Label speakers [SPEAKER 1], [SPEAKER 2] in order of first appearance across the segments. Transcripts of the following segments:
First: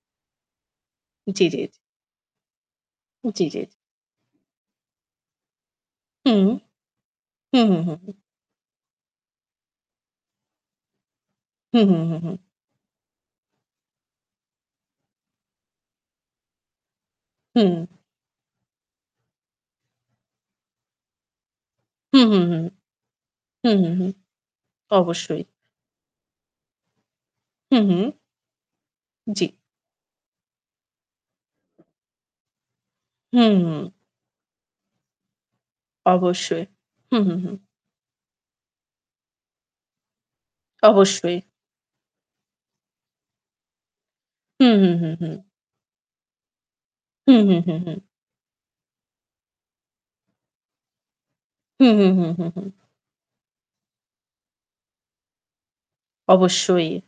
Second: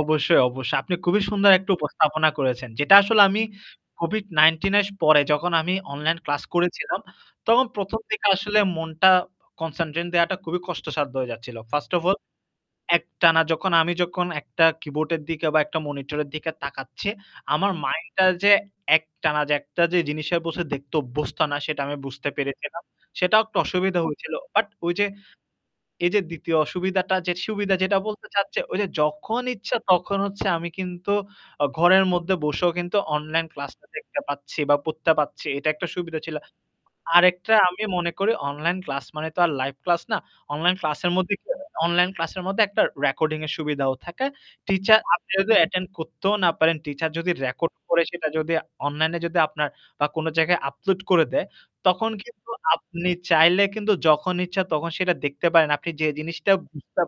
[SPEAKER 1] অবশ্যই, অবশ্যই। আপনি খুবই
[SPEAKER 2] জ্বি, জ্বি,
[SPEAKER 1] সুন্দর
[SPEAKER 2] জ্বি।
[SPEAKER 1] একটা উপস্থাপনা করেছেন। যেটা আসলে
[SPEAKER 2] জ্বি,
[SPEAKER 1] আমি
[SPEAKER 2] জ্বি, জ্বি।
[SPEAKER 1] COVID-19 এর পরে যখন আমি অনলাইন ক্লাস
[SPEAKER 2] হুম।
[SPEAKER 1] করেছিলাম
[SPEAKER 2] হু,
[SPEAKER 1] তখন
[SPEAKER 2] হু,
[SPEAKER 1] ১ম
[SPEAKER 2] হু।
[SPEAKER 1] দিকে আসলে মন কনসেনট্রেট দেওয়াটা খুবই কষ্টসাধ্য হয়ে যাচ্ছিল।
[SPEAKER 2] হু,
[SPEAKER 1] first
[SPEAKER 2] who,
[SPEAKER 1] of
[SPEAKER 2] who,
[SPEAKER 1] all
[SPEAKER 2] হু।
[SPEAKER 1] একটানা যখন আমি যখন একটা কিবোর্ডের দিকে বা একটা মনিটরের দিকে তাকাচ্ছে আমার
[SPEAKER 2] হুম।
[SPEAKER 1] মাইন্ডটা যে একটানা যে একটা যে জিনিসের বসে দেখতে অভ্যস্ত না সেটা আমি
[SPEAKER 2] হু,
[SPEAKER 1] বুঝতে
[SPEAKER 2] হু, হু।
[SPEAKER 1] পেরেছিলাম। সেটাও একটু
[SPEAKER 2] হু, হু,
[SPEAKER 1] অসুবিধা
[SPEAKER 2] হু
[SPEAKER 1] হয়েছিল। বাট ওই যে
[SPEAKER 2] অবশ্যই।
[SPEAKER 1] এই যে ২য় অসুবিধাটা যে সুবিধা
[SPEAKER 2] হু,
[SPEAKER 1] যেটা
[SPEAKER 2] হু।
[SPEAKER 1] বলতে চাচ্ছে, ওই যে যখন
[SPEAKER 2] জ্বী।
[SPEAKER 1] ইচ্ছা তখন হচ্ছে আমি কিন্তু অ ঘরের মধ্যে বসেও কিন্তু অনলাইন ক্লাসটা
[SPEAKER 2] হু।
[SPEAKER 1] দেখতে পাচ্ছি বা পড়তে পাচ্ছি। এটা একটা সুবিধা ছিল।
[SPEAKER 2] অবশ্যই, হু, হু, হু।
[SPEAKER 1] আরেকটা আমি মনে করি অনলাইন ক্লাস মানে তো আর লাইভ ক্লাস না। অনলাইন ক্লাসের মধ্যে
[SPEAKER 2] অবশ্যই।
[SPEAKER 1] কি অনলাইন ক্লাসের মধ্যে একটা রেকর্ডিং এর সুবিধাও থাকে।
[SPEAKER 2] হু, হু,
[SPEAKER 1] টিচার
[SPEAKER 2] হু,
[SPEAKER 1] আপনি
[SPEAKER 2] হু।
[SPEAKER 1] যদি অ্যাটেন্ড করতেও না পারেন, টিচার যদি
[SPEAKER 2] হু, হু, হু,
[SPEAKER 1] রেকর্ড
[SPEAKER 2] হু।
[SPEAKER 1] করে সেটা যদি অনলাইনে যদি আপনার বা কোন জায়গায় আপলোড করে দেয়
[SPEAKER 2] হু, হু,
[SPEAKER 1] তখন
[SPEAKER 2] হু, হু,
[SPEAKER 1] কিন্তু
[SPEAKER 2] হু।
[SPEAKER 1] আপনি চাইলে কিন্তু যখন ইচ্ছা তখন সেটা দেখতে পারেন। আপনি যে জিনিসটা
[SPEAKER 2] অবশ্যই।
[SPEAKER 1] বুঝতে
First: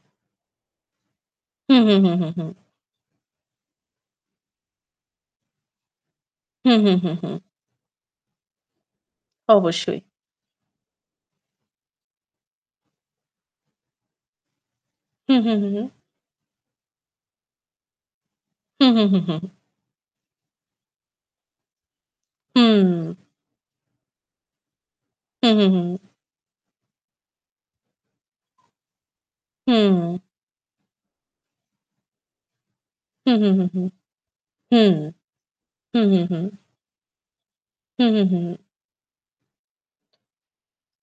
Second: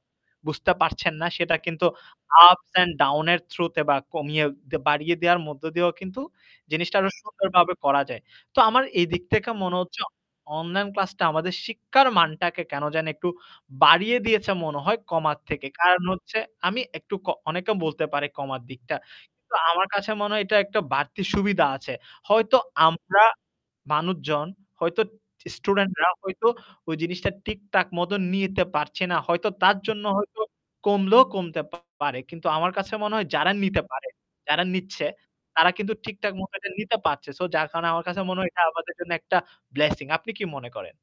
[SPEAKER 1] বুঝতে পারছেন না সেটা
[SPEAKER 2] হু,
[SPEAKER 1] কিন্তু
[SPEAKER 2] হু, হু, হু, হু।
[SPEAKER 1] ups and down এর থ্রুতে বা কমিয়ে বাড়িয়ে দেওয়ার মধ্য দিয়েও কিন্তু
[SPEAKER 2] হু, হু,
[SPEAKER 1] জিনিসটা
[SPEAKER 2] হু,
[SPEAKER 1] আরো
[SPEAKER 2] হু।
[SPEAKER 1] সুন্দরভাবে করা যায়। তো আমার এদিক থেকে মনে
[SPEAKER 2] অবশ্যই।
[SPEAKER 1] হচ্ছে অ অনলাইন ক্লাসটা আমাদের শিক্ষার মানটাকে কেন জানি একটু বাড়িয়ে দিয়েছে মনে হয়
[SPEAKER 2] হু,
[SPEAKER 1] কমার
[SPEAKER 2] হু,
[SPEAKER 1] থেকে।
[SPEAKER 2] হু, হু।
[SPEAKER 1] কারণ হচ্ছে আমি একটু ক অনেকে বলতে পারে কমার
[SPEAKER 2] হু,
[SPEAKER 1] দিকটা।
[SPEAKER 2] হু, হু, হু।
[SPEAKER 1] কিন্তু আমার কাছে মনে হয় এটা একটা বাড়তি সুবিধা আছে। হয়তো আমরা
[SPEAKER 2] হুম।
[SPEAKER 1] মানুষজন হয়তো
[SPEAKER 2] হু, হু, হু।
[SPEAKER 1] স্টুডেন্টরা হয়তো ওই জিনিসটা ঠিক-ঠাক মত নিতে পারছে না। হয়তো তার জন্য
[SPEAKER 2] হুম।
[SPEAKER 1] হইলেও কমলেও কমতে পারে। কিন্তু আমার কাছে মনে হয়
[SPEAKER 2] হু, হু,
[SPEAKER 1] যারা
[SPEAKER 2] হু,
[SPEAKER 1] নিতে পারে, যারা
[SPEAKER 2] হু,
[SPEAKER 1] নিচ্ছে তারা কিন্তু
[SPEAKER 2] হু, হু,
[SPEAKER 1] ঠিক-ঠাক
[SPEAKER 2] হু।
[SPEAKER 1] মতো এটা নিতে পারছে। সো যার কারণে
[SPEAKER 2] হু,
[SPEAKER 1] আমার
[SPEAKER 2] হু,
[SPEAKER 1] কাছে
[SPEAKER 2] হু,
[SPEAKER 1] মনে হয় এটা
[SPEAKER 2] হু।
[SPEAKER 1] আমাদের জন্য একটা blessing। আপনি কি মনে করেন?